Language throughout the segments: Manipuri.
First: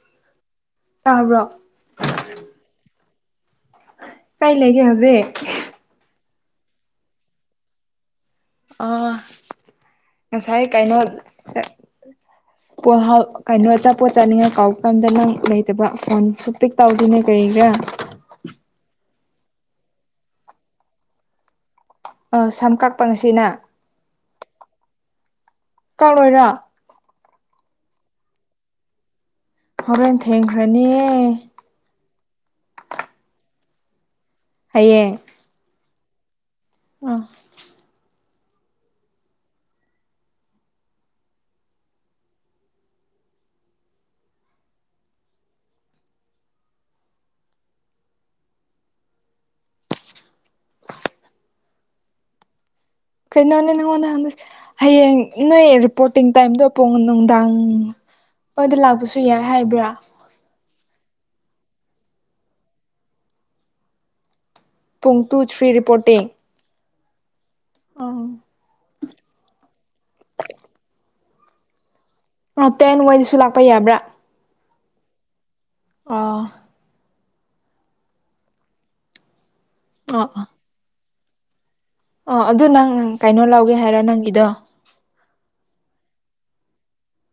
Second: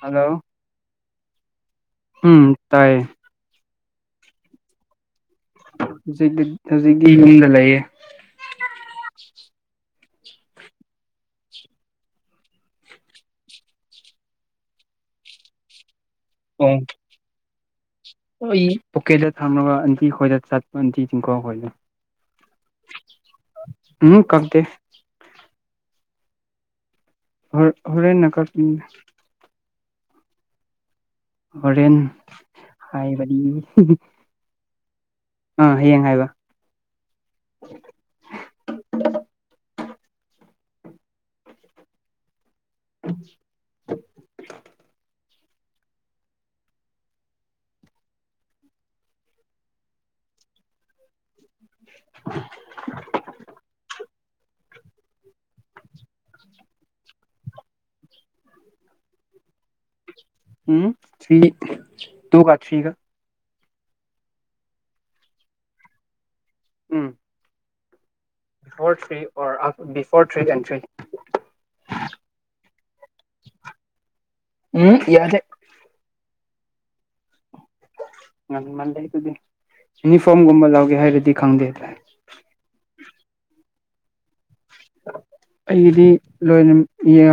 ꯍꯂꯣ ꯇꯥꯕ꯭ꯔꯣ ꯎꯝ ꯇꯥꯏꯌꯦ ꯀꯥꯏ ꯂꯩꯒꯦ ꯍꯧꯖꯤꯛ ꯍꯨꯖꯤꯛꯇꯤ ꯍꯧꯖꯤꯛꯇꯤ ꯌꯨꯝꯗ ꯂꯩꯌꯦ ꯑꯣ ꯉꯁꯥꯏ ꯀꯩꯅꯣ ꯆ ꯄꯣꯍꯥꯎ ꯀꯩꯅꯣ ꯑꯆꯥꯄꯣꯠ ꯆꯥꯅꯤꯡꯉ ꯀꯧ ꯀꯥꯟꯗ ꯅꯪ ꯂꯩꯇꯕ ꯐꯣꯟ ꯁꯨ ꯑꯣ ꯄꯤꯛ ꯇꯧꯗꯦꯅꯦ ꯀ꯭ꯔꯤꯒꯤꯔꯥ ꯑꯩ ꯄꯣꯀꯦꯗ ꯊꯝꯃꯒ ꯑꯟꯇꯤ ꯈꯣꯏꯗ ꯆꯠꯄ ꯑꯟꯇꯤ ꯆꯤꯡꯈꯣ ꯍꯣꯏꯗ ꯑꯥ ꯁꯝ ꯀꯛꯄ ꯉꯁꯤꯅ ꯎꯝꯍ ꯀꯛꯇꯦ ꯀꯥꯎꯂꫭꯏꯔꯥ ꯍꯣ ꯍꯣꯔꯦꯟꯅ ꯀꯛꯆꯤꯅ ꯍꯣꯔꯦꯟ ꯊꯦꯡꯈ꯭ꯔꯅꯤꯌꯦ ꯍꯣꯔꯦꯟ ꯍꯥꯏꯕꯗꯤ ꯍꯤ ꯍꯤ ꯍꯌꯦꯡ ꯑꯥ ꯍꯌꯦꯡ ꯍꯥꯏꯕ ꯑ [inaudible] [inaudible] ꯀꯩꯅꯣꯅꯦ ꯅꯪꯉꯣꯟꯗ ꯍꯪꯗꯣꯏꯁꯦ ꯍꯌꯦꯡ ꯅꯣꯏ ꯔꯤꯄꯣꯔꯇꯤꯡ ꯇꯥꯏꯝꯗꯣ ꯄꯨꯡ ꯅꯨꯡꯗꯥꯡ ꯃꯣꯏꯗ ꯂꯥꯛꯄꯁꯨ ꯌꯥꯏ ꯍꯥꯏꯕ꯭ꯔꯥ ꯎꯝ ꯊ꯭ꯔꯤ ꯇꯨꯒ ꯊ꯭ꯔꯤꯒ ꯄꯨꯡ ꯇꯨ ꯊ꯭ꯔꯤ ꯔꯤꯄꯣꯔꯇꯤꯡ ꯎꯝ ꯑꯪ [unintelligible] ꯑ ꯇꯦꯟ ꯋꯥꯏꯗꯁꯨ ꯂꯥꯛꯄ ꯌꯥꯕ꯭ꯔꯥ ꯎꯝ ꯌꯥꯗꯦ ꯑꯥ ꯉꯟꯃꯟꯂꯦ ꯑꯗꯨꯗꯤ ꯑꯣ ꯌꯨꯅꯤꯐꯣꯝꯒꯨꯝꯕ ꯂꯧꯒꯦ ꯍꯥꯏꯔꯗꯤ ꯈꯪꯗꯦ ꯑꯣ ꯑꯗꯨ ꯅꯪ ꯀꯩꯅꯣ ꯂꯧꯒꯦ ꯍꯥꯏꯔꯣ ꯅꯪꯒꯤꯗꯣ ꯑꯩꯒꯤꯗꯤ ꯂꯣꯏꯅꯝ ꯌꯥ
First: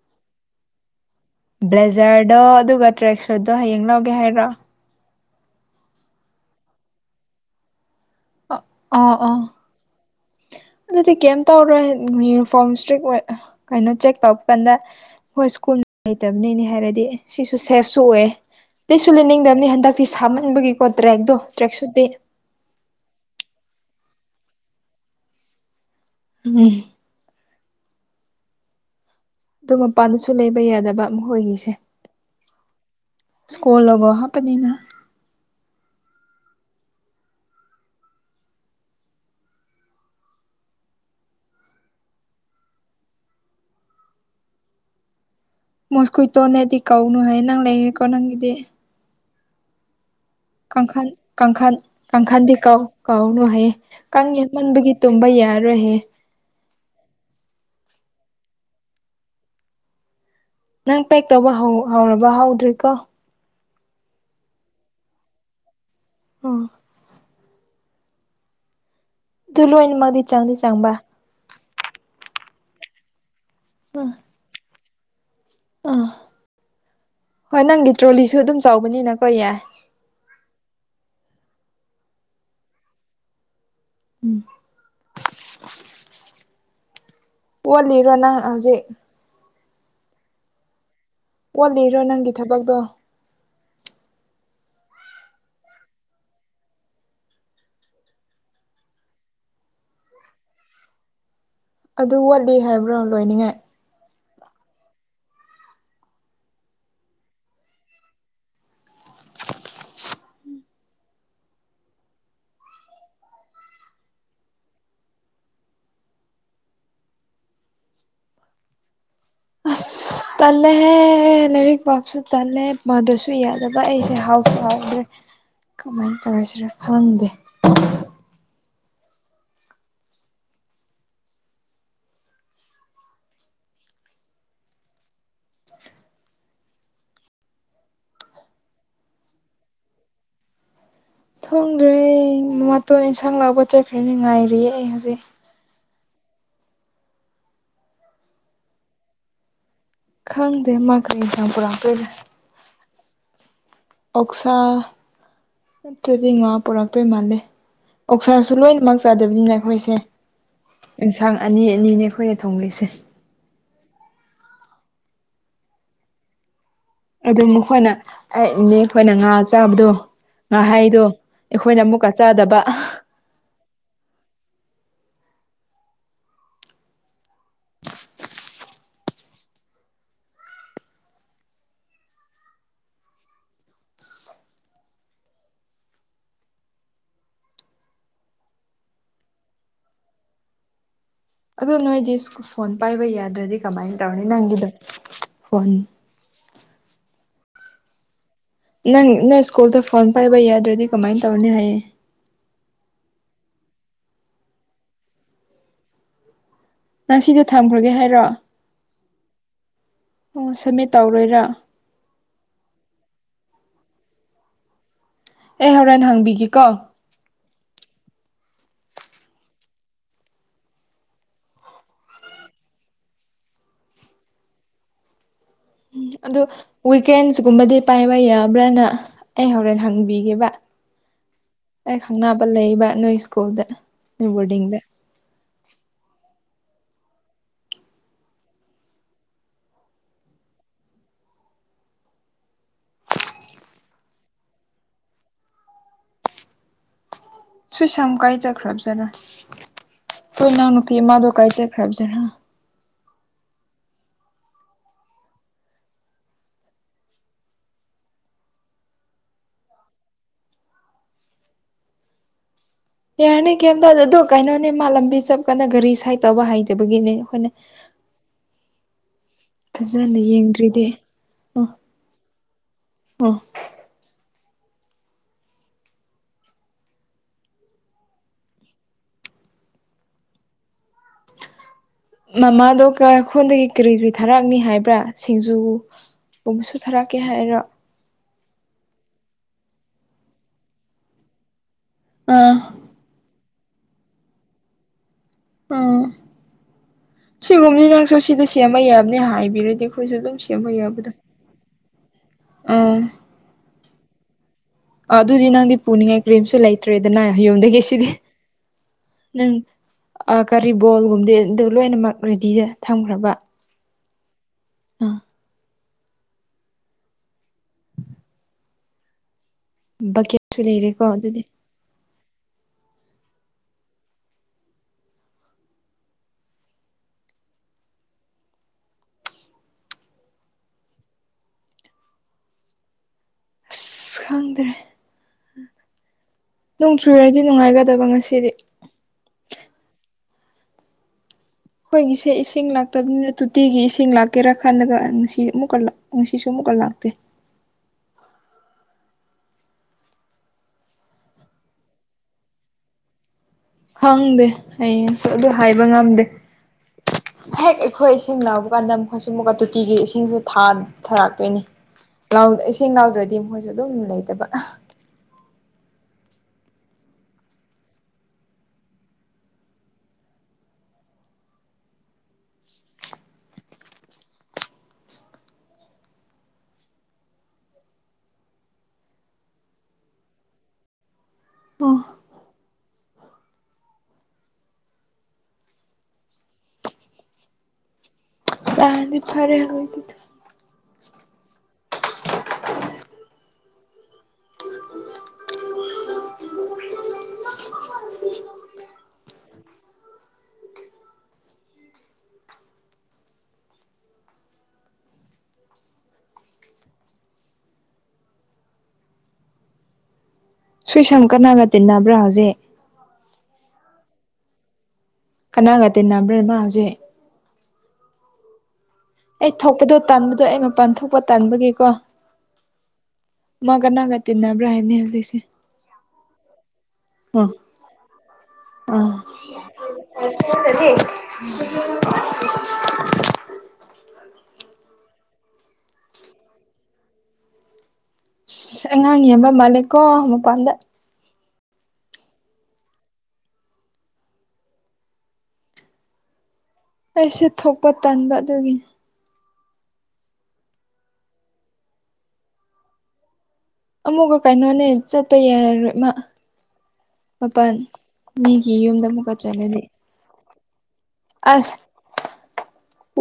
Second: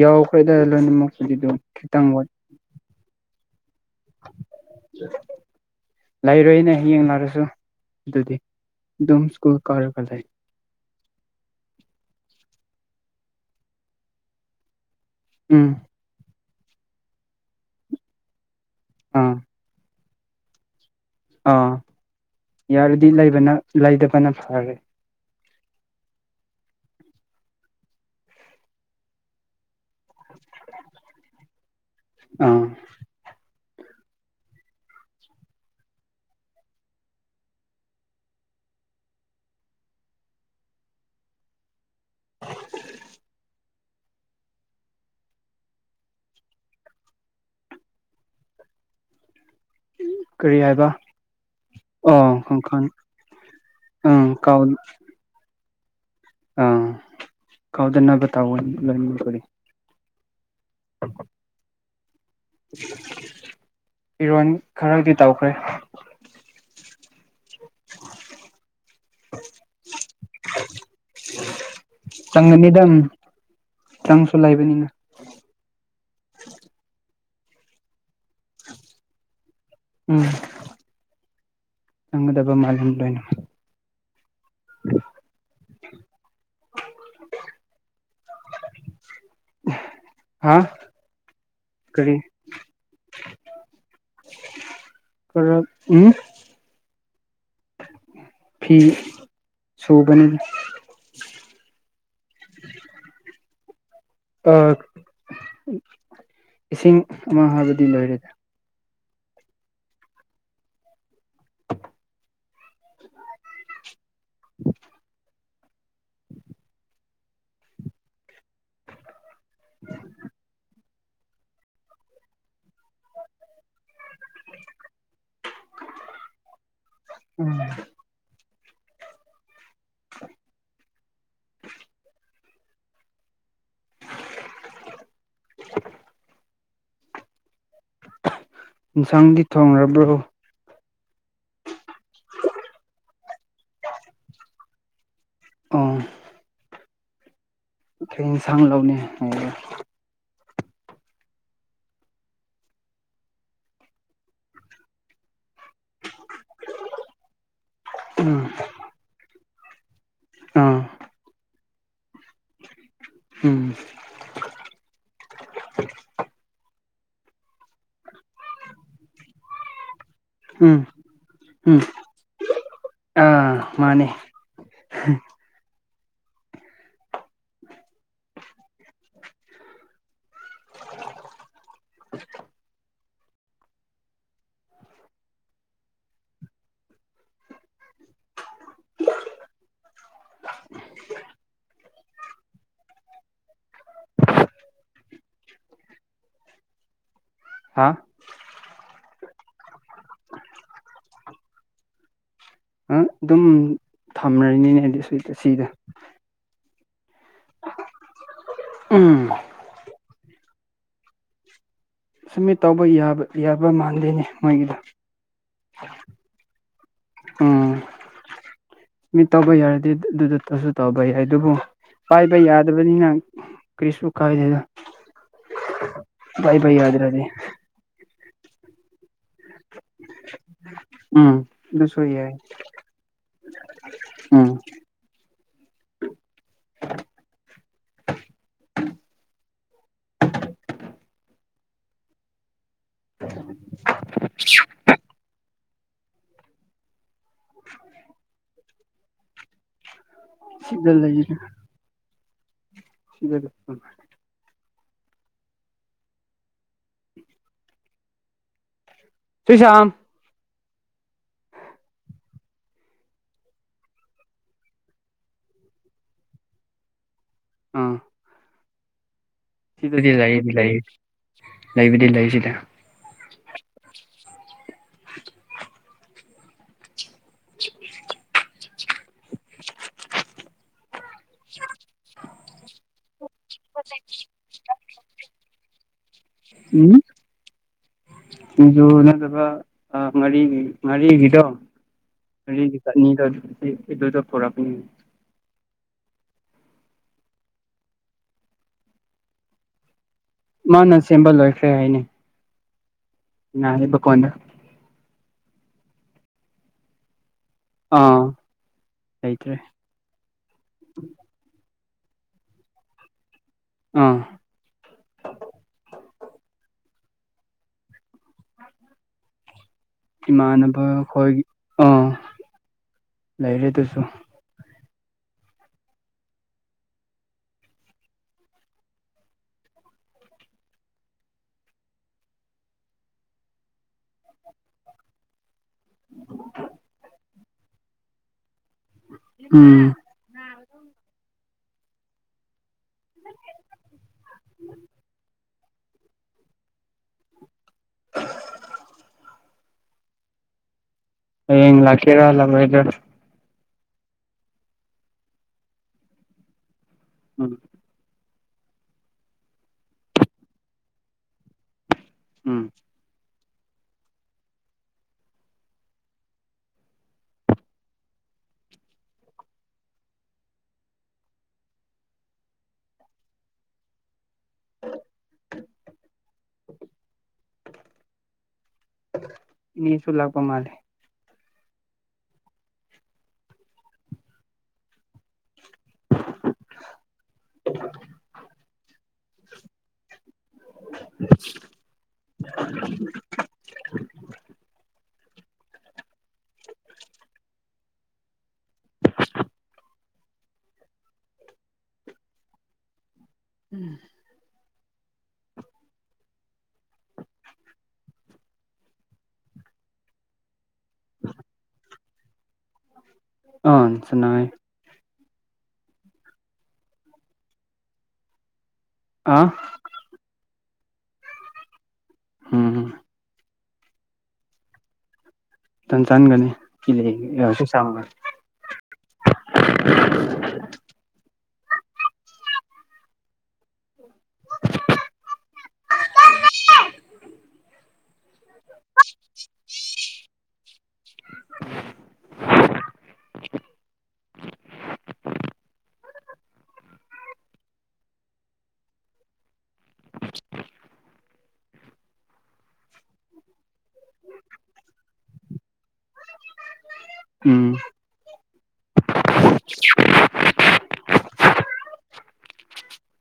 ꯌꯥꯎꯈ꯭ꯔꯦꯗ ꯂꯣꯏꯅꯃꯛ ꯕ꯭ꯂꯦꯖꯔꯗꯣ ꯑꯗꯨꯒ ꯇ꯭ꯔꯦꯛ ꯁꯣꯗꯣ ꯍꯌꯦꯡ ꯂꯧ ꯂꯩꯔꯣꯏꯅꯦ ꯍꯌꯦꯡ ꯂꯥꯔꯁꯨ ꯗꯨꯗꯤ ꯑꯣ ꯗꯨꯝ ꯑꯣ ꯁ꯭ꯀꯨꯜ ꯀꯥꯔꯒ ꯂꯩ ꯑꯗꯨꯗꯤ ꯀꯦꯝ ꯇꯧꯔꯣꯏ ꯌꯨꯅꯤꯐꯣꯝ ꯁꯇ꯭ꯔꯤꯛ ꯑꯣꯏ ꯑ ꯀꯩꯅꯣ ꯆꯦꯛ ꯇꯧꯕ ꯀꯥꯟꯗ ꯍꯣꯏ ꯎꯝ ꯁ꯭ꯀꯨꯜ ꯂꯩꯇꯕꯅꯤꯅꯦ ꯍꯥꯏꯔꯗꯤ ꯁꯤꯁꯨ ꯁꯦꯐꯁꯨ ꯑꯣꯏ ꯑꯇꯩꯁꯨ ꯂꯤꯠꯁꯨ ꯑꯥ ꯂꯤꯠꯅꯤꯡꯗꯝꯅꯤ ꯍꯟꯗꯛ ꯇꯤ ꯁꯥꯃꯟꯕꯒꯤꯀꯣ ꯇ꯭ꯔꯦꯛꯗꯣ ꯑꯥ ꯇ꯭ꯔꯦꯛꯁꯨꯠꯗꯤ ꯌꯥꯔꯗꯤ ꯂꯩꯕꯅ ꯂꯩꯗꯕꯅ ꯐꯔꯦ ꯎꯝ ꯑꯗꯨ ꯃꯄꯥꯟꯗꯁꯨ ꯂꯩꯕ ꯌꯥꯗꯕ ꯃꯈꯣꯏꯒꯤꯁꯦ ꯑꯥ ꯁ꯭ꯀꯣꯜꯂꯣꯒꯣ ꯍꯥꯞꯄꯅꯤꯅ ꯃꯣꯁꯀꯨꯏꯇꯣꯅꯦꯗꯤ ꯀꯧꯅꯨ ꯍꯦ ꯅꯪ ꯂꯩꯔꯦꯀꯣ ꯅꯪꯒꯤꯗꯤ ꯀꯔꯤ ꯍꯥꯏꯕ ꯀꯥꯡꯈꯟ ꯀꯥꯡꯈꯟ ꯑꯣ ꯀꯥꯡꯈꯟꯗꯤ ꯀꯥꯎ ꯈꯣꯡꯈꯥꯡ ꯀꯥꯎꯅꯨ ꯍꯥꯏꯌꯦ ꯀꯥꯡ ꯑꯪ ꯀꯥꯎ ꯌꯥꯝꯃꯟꯕꯒꯤ ꯇꯨꯝꯕ ꯌꯥ ꯗꯔꯥꯍꯦ ꯑꯥ ꯀꯥꯎꯗꯅꯕ ꯇꯥꯎꯑꯦ ꯂꯣꯏꯃꯛꯄꯨꯗꯤ ꯅꯪ ꯄꯦꯛ ꯇꯧꯕ ꯍꯧ ꯍꯧꯔꯕ ꯍꯧ ꯐꯤꯔꯣꯟ ꯈꯔꯗꯤ ꯇꯧꯈ꯭ꯔꯦ ꯑꯣꯥ ꯇꯨ ꯂꯣꯏꯅꯃꯛꯗꯤ ꯆꯪꯗꯤ ꯆꯪꯕ ꯆꯪꯒꯅꯤꯗꯪ ꯆꯪꯁꯨ ꯂꯩꯕꯅꯤꯅ ꯑꯥ ꯍꯣꯏ ꯅꯪꯒꯤ ꯇ꯭ꯔꯣꯂꯤꯁꯨ ꯑꯗꯨꯝ ꯆꯥꯎꯕꯅꯤꯅꯀꯣ ꯌꯥꯏ ꯎꯝ ꯆꯪꯒꯗꯕ ꯃꯥꯟꯂꯦ ꯂꯣꯏꯅ [unintelligible] ꯋꯥꯜꯂꯤꯔ ꯅꯪ ꯑ ꯍꯖꯤꯛ ꯍꯥꯥ ꯋꯥꯠꯂꯤꯔ ꯅꯪꯒꯤ ꯊꯕꯛꯇꯣ ꯀꯔꯛ ꯎꯝ ꯐꯤ ꯁꯨꯕꯅꯤꯗ ꯑꯗꯨ ꯋꯥꯠꯂꯤ ꯍꯥꯏꯕ꯭ꯔꯣ ꯂꯣꯏꯅꯤꯡꯉꯥꯏ [unintelligible] ꯏꯁꯤꯡ ꯑꯃ ꯍꯥꯏꯕꯗꯤ ꯂꯣꯏꯔꯦꯗ [unintelligible] [unintelligible] ꯑꯁ ꯇꯜ ꯂꯦꯍꯦ ꯂꯥꯏꯔꯤꯛ ꯄ ꯁꯨ ꯇꯜꯂꯦ ꯄꯗꯔ꯭ꯁꯨ ꯌꯥꯗꯕ ꯑꯩꯁꯦ ꯍꯥꯎꯗ꯭ꯔꯦ ꯀꯃꯥꯏꯅ ꯇꯧꯔꯁꯤꯔ ꯈꯪꯗꯦ ꯎꯝ [unintelligible] ꯑꯦꯟꯁꯥꯡꯗꯤ ꯊꯣꯡꯔꯕ꯭ꯔꯣ ꯊꯣꯡꯗ꯭ꯔꯦ ꯃꯝꯃꯥꯇꯣꯟ ꯏꯟꯁꯥꯡ ꯂꯧꯕ ꯆꯠꯈ꯭ꯔꯦꯅꯦ ꯉꯥꯏꯔꯤꯌꯦ ꯑꯩ ꯍꯧꯖꯤꯛ ꯑꯥ [unintelligible] ꯁꯥꯡ ꯂꯧꯅꯤ ꯍꯥꯏꯒꯦ ꯈꯪꯗꯦ ꯃꯥ ꯀꯔꯤꯁꯥꯡ ꯄꯨꯔꯛꯇꯣꯏꯅꯣ ꯑꯣꯛꯁꯥ [unintelligible] ꯉꯥ ꯄꯨꯔꯛꯇꯣꯏ ꯃꯥꯟꯂꯦ ꯎꯝ ꯑꯣꯛꯁꯥꯁꯨ ꯂꯣꯏꯅꯃꯛ ꯆꯥꯗꯕꯅꯤꯅ ꯑꯩꯈꯣꯏꯁꯦ ꯑꯥ ꯑꯦꯟꯁꯥꯡ ꯑꯅꯤ ꯑꯅꯤꯅꯦ ꯑꯩꯈꯣꯏꯅ ꯊꯣꯡꯂꯤꯁꯦ ꯎꯝ ꯑꯗꯨ ꯃꯈꯣꯏꯅ ꯑꯩ ‌ꯅꯦ ꯈꯣꯏꯅ ꯉꯥ ꯆꯥꯕꯗꯨ ꯎꯝ ꯉꯍꯩꯗꯣ ꯑꯩꯈꯣꯏꯅ ꯑꯃꯨꯛꯀ ꯆꯥꯗꯕ ꯑ ꯃꯥꯅꯤ ꯑꯗꯣ ꯅꯣꯏꯗꯤ [unintelligible] ꯐꯣꯟ ꯄꯥꯏꯕ ꯌꯥꯗ꯭ꯔꯗꯤ ꯀꯃꯥꯏꯅ ꯇꯧꯔꯅꯤ ꯅꯪꯒꯤꯗ ꯐꯣꯟ ꯍꯥ ꯅꯪ ꯅꯪ ꯁ꯭ꯀꯨꯜꯗ ꯐꯣꯟ ꯄꯥꯏꯕ ꯌꯥꯗ꯭ꯔꯗꯤ ꯀꯃꯥꯏꯅ ꯇꯧꯅꯤ ꯍꯥꯏꯌꯦ ꯍꯥ ꯗꯨꯝ [unintelligible] [unintelligible] ꯅꯪ ꯁꯤꯗ ꯊꯝꯈ꯭ꯔꯒꯦ ꯍꯥꯏꯔꯣ ꯎꯝ ꯑꯣ ꯁꯝꯃꯤꯠ ꯇꯧꯔꯣꯏꯔꯥ ꯁꯃꯤꯠ ꯇꯧꯕ ꯌꯥꯕ ꯌꯥꯕ ꯃꯥꯟꯗꯦꯅꯦ ꯃꯣꯏꯒꯤꯗ ꯑꯦ ꯍꯣꯔꯦꯟ ꯍꯥꯡꯕꯤꯒꯦꯀꯣ ꯎꯝ ꯃꯤ ꯇꯧꯕ ꯌꯥꯔꯗꯤ ꯑꯗꯨꯗꯨ ꯇꯁꯨ ꯇꯧꯕ ꯌꯥꯏ ꯑꯗꯨꯕꯨ ꯄꯥꯏꯕ ꯌꯥꯗꯕꯅꯤꯅ ꯀꯔꯤꯁ ꯀꯥꯏꯗꯦꯗ ꯑꯗꯨ ꯄꯥꯏꯕ ꯌꯥꯗ꯭ꯔꯗꯤ ꯋꯤꯛꯀꯦꯟꯁꯀꯨꯝꯕꯗꯤ ꯄꯥꯏꯕ ꯌꯥꯕ꯭ꯔꯅ ꯑꯩ ꯍꯣꯔꯦꯟ ꯍꯪꯕꯤꯒꯦꯕ ꯎꯝ ꯑꯩ ꯑꯗꯨꯁꯨ ꯌꯥꯏ ꯈꯪꯅꯕ ꯂꯩꯕ ꯅꯣꯏ ꯁ꯭ꯀꯨꯜꯗ ꯅꯣꯏ ꯎꯝ ꯕꯣꯔꯗꯤꯡꯗ [inaudible] ꯁꯨꯏꯁꯝ ꯀꯥꯏ ꯆꯠꯈ꯭ꯔꯕꯖꯥꯠꯔꯥ ꯈꯣꯏꯅꯥꯎ ꯅꯨꯄꯤ ꯁꯤꯗ ꯑꯃꯗꯣ ꯂꯩꯗ ꯀꯥꯏ ꯆꯠꯈ꯭ꯔꯕꯖꯥꯠꯔꯥ [inaudible] ꯁ꯭ꯔꯤꯁꯝ ꯌꯥꯔꯅꯤ ꯀꯔꯤꯝꯇꯧꯗꯦ ꯑꯗꯣ ꯀꯩꯅꯣꯅꯦ ꯃꯥ ꯂꯝꯕꯤ ꯆꯞꯄꯀꯥꯟꯗ ꯒꯥꯔꯤ ꯁꯥꯏꯠ ꯇꯧꯕ ꯍꯩꯇꯕꯒꯤꯅꯦ ꯑꯩꯈꯣꯏꯅ ꯑꯥ ꯁꯤꯗꯗꯤ ꯐꯖꯅ ꯂꯩꯗꯤ ꯂꯩ ꯌꯦꯡꯗ꯭ꯔꯤꯗꯤ ꯑꯥ ꯂꯩꯕꯗꯤ ꯂꯩ ꯁꯤꯗ ꯑꯥ [inaudible] [inaudible] [inaudible] ꯃꯃꯥꯗꯣ ꯀ ꯈꯨꯟꯗꯒꯤ ꯀꯔꯤ ꯀꯔꯤ ꯊꯥꯔꯛꯑꯅꯤ ꯍꯥꯏꯕ꯭ꯔ ꯁꯤꯡꯖꯨ ꯄꯨꯡꯁꯨ ꯎꯝ ꯊꯥꯔꯛ ꯀꯦ ꯍꯥꯏꯔꯣ꯫ ꯁꯤꯡꯖꯨ ꯅꯠꯇ꯭ꯔꯒ ꯉꯥꯔꯤꯒꯤ ꯉꯥꯔꯤꯒꯤꯗꯣ ꯑꯥ ꯉꯥꯔꯤꯒꯤ ꯆꯠꯅꯤꯗꯣ ꯑꯗꯨꯗꯣ ꯄꯨꯔꯛꯀꯅꯤ ꯎꯝ ꯁꯤꯒꯨꯝꯕꯗꯤ ꯅꯪꯁꯨ ꯁꯤꯗ ꯁꯦꯝꯕ ꯌꯥꯕꯅꯤ ꯍꯥꯏꯕꯤꯔꯗꯤ ꯑꯩꯈꯣꯏꯁꯨ ꯑꯗꯨꯝ ꯁꯦꯝ ꯌꯥꯎꯕ ꯃꯥꯅ ꯌꯥꯕꯗꯨ ꯁꯦꯝꯕ ꯎꯝ꯫ ꯅꯅꯤꯃꯀꯣꯟꯗ꯫ ꯑꯗꯨꯗꯤ ꯅꯪꯗꯤ ꯄꯨꯅꯤꯉꯥꯏ ꯀꯔꯤꯝꯁꯨ ꯂꯩꯇ꯭ꯔꯦꯗꯅ ꯌꯨꯝꯗꯒꯤ ꯁꯤꯗꯤ ꯑꯥ ꯅꯪ꯫ ꯂꯩꯇ꯭ꯔꯦ ꯑꯥ ꯀꯔꯤ ꯕꯣꯜꯒꯨꯝꯗꯤ ꯑꯗꯨ ꯂꯣꯏꯅꯃꯛ ꯔꯦꯗꯤꯗ ꯊꯝꯈ꯭ꯔꯕ꯫ ꯑꯥ ꯑꯥ ꯕꯛꯀꯦꯠꯁꯨ ꯏꯃꯥꯟꯅꯕ ꯂꯩꯔꯦꯀꯣ ꯑꯗꯨꯗꯤ ꯑꯩꯈꯣꯏꯒꯤ ꯑꯥ ꯂꯩꯔꯦ ꯑꯗꯨꯁꯨ ꯑꯁ ꯈꯪꯗ꯭ꯔꯦ꯫ [inaudible] ꯅꯣꯡ ꯆꯨꯔꯗꯤ ꯅꯨꯡꯉꯥꯏꯒꯗꯕ ꯉꯁꯤꯗꯤ꯫ ꯎꯝ꯫ ꯑꯩꯈꯣꯏꯒꯤꯁꯦ ꯏꯁꯤꯡ ꯂꯥꯛꯇꯕꯅꯤꯅ ꯇꯣꯇꯤꯒꯤ ꯏꯁꯤꯡ ꯂꯥꯛꯀꯦꯔꯥ ꯈꯥꯟꯂ ꯉꯁꯤ ꯑꯃꯨꯛꯀ ꯂꯥꯛ ꯉꯁꯤꯁꯨ ꯑꯃꯨꯛꯀ ꯂꯥꯛꯇꯦ꯫ ꯍꯌꯦꯡ ꯂꯥꯛꯀꯦꯔꯥ ꯂꯥꯛꯑꯣꯏꯗ꯭ꯔ ꯈꯪꯗꯦ ꯍꯌꯦꯡꯁꯨ ꯑꯗꯨ ꯍꯥꯏꯕ ꯉꯝꯗꯦ ꯎꯝ ꯑꯩꯈꯣꯏ ꯏꯁꯤꯡ ꯂꯛꯄ ꯀꯥꯟꯗ ꯃꯈꯣꯏꯁꯨ ꯑꯃꯨꯛꯀ ꯇꯣꯇꯤꯒꯤ ꯏꯁꯤꯡꯁꯨ ꯊꯥꯔꯛꯇꯣꯏꯅꯤ꯫ ꯥ ꯎꯝ ꯏꯁꯤꯡ ꯂꯧꯗ꯭ꯔꯗꯤ ꯃꯣꯏꯁꯨ ꯑꯗꯨꯝ ꯂꯩꯇꯕ꯫ [inaudible] ꯏꯅꯦꯁꯨ ꯂꯥꯛꯄ ꯃꯥꯜꯂꯦ꯫ ꯑꯣ [inaudible] ꯂꯥꯛꯑꯗꯤ ꯐꯔꯦ [inaudible] [inaudible] [inaudible] ꯁꯨꯏꯁꯝꯀ ꯅꯪꯒ ꯇꯤꯟꯅꯕ꯭ꯔ ꯍꯧꯖꯤꯛ꯫ ꯑꯥ [unintelligible] ꯀꯅꯥꯒ ꯇꯤꯟꯅꯕ꯭ꯔꯦ ꯃꯥ ꯍꯖꯤꯛ꯫ ꯑꯥ ꯑꯩ ꯊꯣꯛꯄꯗꯣ ꯇꯥꯟꯕꯗꯣ ꯑꯩ ꯃꯄꯥꯟ ꯊꯣꯛꯄ ꯇꯥꯟꯕꯒꯤꯀꯣ꯫ ꯎꯝ꯫ ꯃꯥ ꯀꯅꯥꯒ ꯇꯤꯟꯅꯕ꯭ꯔꯥꯥꯏꯅꯦ ꯍꯥꯏꯕꯅꯦ ꯍꯧꯖꯤꯛꯁꯦ꯫ ꯆꯥꯟ ꯆꯥꯟꯒꯅꯤ ꯑꯣ ꯑꯥ [unintelligible] [unintelligible] ꯑꯉꯥꯡ ꯌꯥꯝꯕ ꯃꯥꯜꯂꯦꯀꯣ ꯃꯄꯥꯟꯗ꯫ ꯑꯩꯁꯨ ꯊꯣꯛꯄ ꯇꯟꯥꯟꯕ ꯑꯗꯨꯒꯤ ꯑꯃꯨꯛꯀ ꯀꯩꯅꯣꯅꯦ ꯆꯠꯄ ꯌꯥꯔꯣꯏ ꯃꯥ ꯎꯝ ꯃꯄꯟ꯫ ꯃꯤꯒꯤ ꯌꯨꯝꯗ ꯑꯃꯨꯛꯀ ꯆꯠꯂꯗꯤ꯫ ꯑꯁ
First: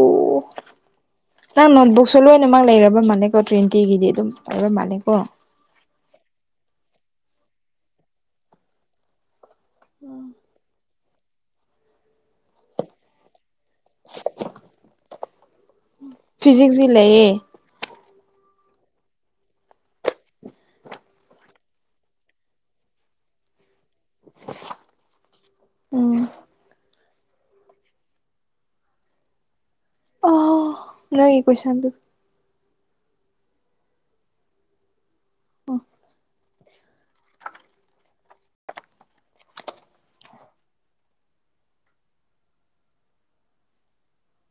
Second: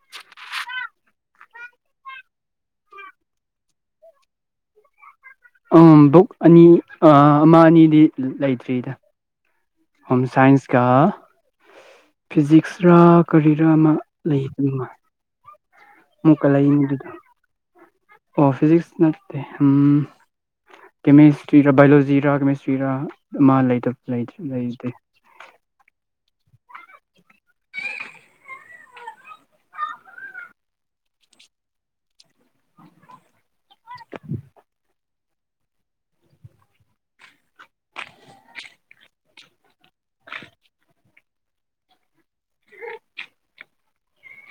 ꯎ꯫ ꯅꯪ ꯅꯣꯠꯕꯨꯛꯁꯨ ꯂꯣꯏꯅꯃꯛ ꯂꯩꯔꯕ ꯃꯥꯜꯂꯦꯀꯣ ꯇ꯭ꯔꯦꯟꯇꯤꯒꯤꯗꯤ ꯑꯗꯨꯝ ꯂꯩꯕ ꯃꯥꯜꯂꯦꯀꯣ꯫ ꯑꯨꯝ ꯕꯨꯛ ꯑꯅꯤ ꯑ ꯑꯃ ꯑꯅꯤꯗꯤ ꯂꯩꯇ꯭ꯔꯤꯗ꯫ ꯍꯣꯝ ꯁꯥꯏꯟꯁ ꯀ ꯐꯤꯖꯤꯛꯁ ꯔ꯫ ꯀꯔꯤꯔ ꯑꯃ ꯂꯩꯕ [unintelligible] ꯃꯨ ꯀ ꯐꯤꯖꯤꯛꯁꯤ ꯂꯩꯗꯨꯗ ꯂꯩꯌꯦ ꯑꯣ ꯐꯤꯖꯤꯛꯁ ꯅꯠꯇꯦ ꯎꯝ ꯀꯦꯃꯤꯁꯇ꯭ꯔꯤꯔꯥ ꯕꯥꯏꯑꯣꯂꯣꯖꯤꯔꯥ ꯀꯦꯃꯤꯁꯇ꯭ꯔꯤꯔꯥ ꯑꯃ ꯂꯩꯇ ꯂꯩ [unintelligible] ꯎꯝ ꯑꯣꯍꯣ ꯅꯣꯏ ꯀꯣꯏꯁꯟ ꯇꯨ [inaudible] ꯑꯣ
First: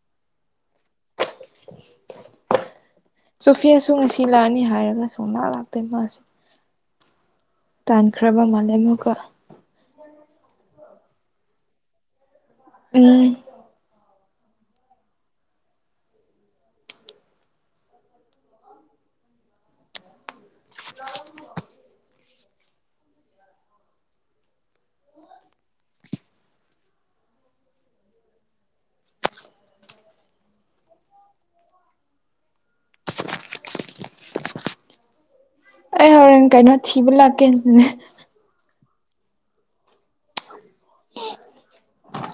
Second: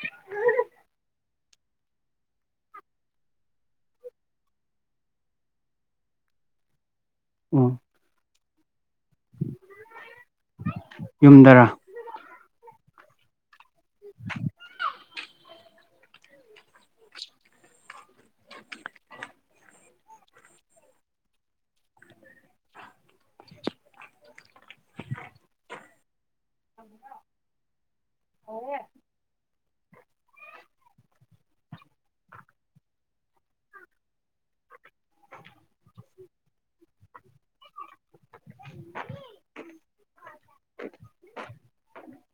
[unintelligible] ꯁꯣꯐꯦꯁꯨ ꯉꯁꯤ ꯂꯥꯛꯅꯤ ꯍꯥꯏꯔꯒ ꯁꯨꯡꯂꯥꯛ ꯂꯥꯛꯇꯦ ꯃꯥꯁ ꯎꯝ ꯇꯥꯟꯈ꯭ꯔꯕ ꯃꯥꯂꯦ ꯑꯃꯨꯛꯀ ꯌꯨꯝꯗꯔꯥ ꯎꯝ [unintelligible] [unintelligible] [unintelligible] ꯍꯧꯔꯦꯟ ꯀꯩꯅꯣ ꯊꯤꯕ ꯂꯥꯛꯀꯦ [unintelligible] [inaudible]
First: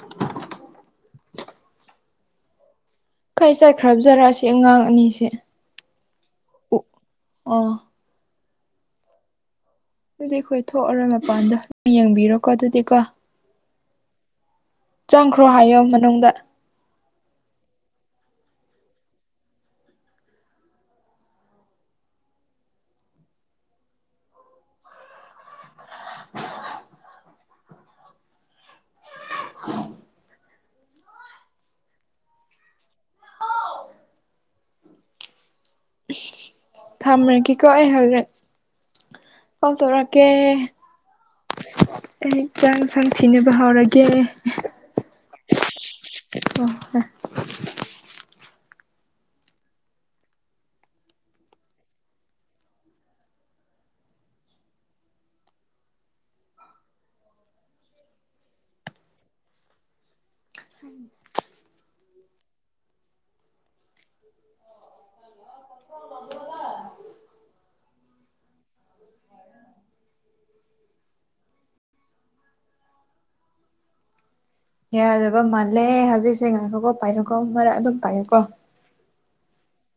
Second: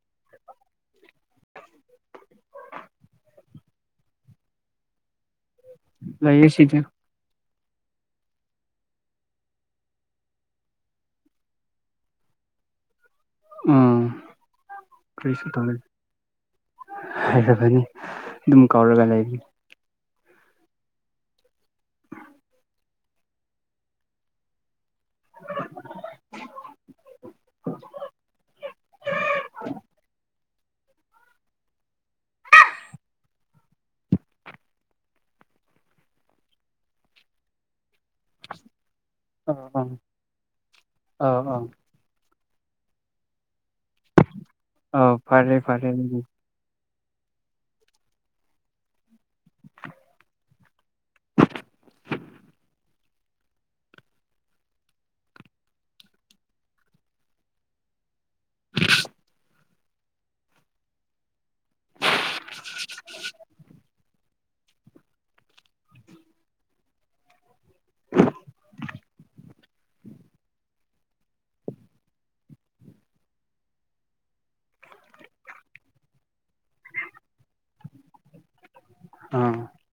ꯀꯥꯏ ꯆꯠꯈ꯭ꯔꯕꯖꯔꯛ ꯑꯁꯤ ꯑꯉꯥꯡ ꯑꯅꯤꯁꯦ ꯂꯩꯌꯦ ꯁꯤꯗ ꯑꯣ ꯑꯣ [unintelligible] ꯑꯩꯈꯣꯏ ꯊꯣꯛꯑꯔꯣꯏ ꯃꯄꯥꯟꯗꯣ ꯌꯦꯡꯕꯤꯔꯣꯀꯣ ꯑꯗꯨꯗꯤ ꯀꯣ ꯎꯝ ꯆꯪꯈ꯭ꯔꯣ ꯀ꯭ꯔꯤꯁꯨ ꯇꯧꯗꯦ ꯍꯥꯏꯌꯣ ꯃꯅꯨꯡꯗ ꯍꯥꯏꯔꯕꯅꯤ ꯑꯗꯨꯝ ꯀꯧꯔꯒ ꯂꯩꯔꯤ [unintelligible] ꯊꯝꯔꯒꯦꯀꯣ ꯑꯩ ꯍꯧꯖꯤꯛ ꯀꯣꯜ ꯑꯥ ꯑꯥ ꯇꯧꯔꯛꯀꯦ ꯑꯥ ꯑꯥ ꯑꯩ ꯆꯥꯛ ꯁꯥꯡꯊꯤꯅꯕ ꯍꯧꯔꯒꯦ ꯑ ꯐꯔꯦ ꯐꯔꯦ ꯎꯝ [unintelligible] [inaudible] [unintelligible] ꯌꯥꯗꯕ ꯃꯥꯜꯂꯦ ꯍꯧꯖꯤꯛꯁꯦ ꯉꯏꯈꯣꯀꯣ ꯄꯥꯏꯔꯣꯀꯣ ꯃꯔꯛ ꯑꯗꯨꯝ ꯄꯥꯏꯔꯣꯀꯣ ꯑ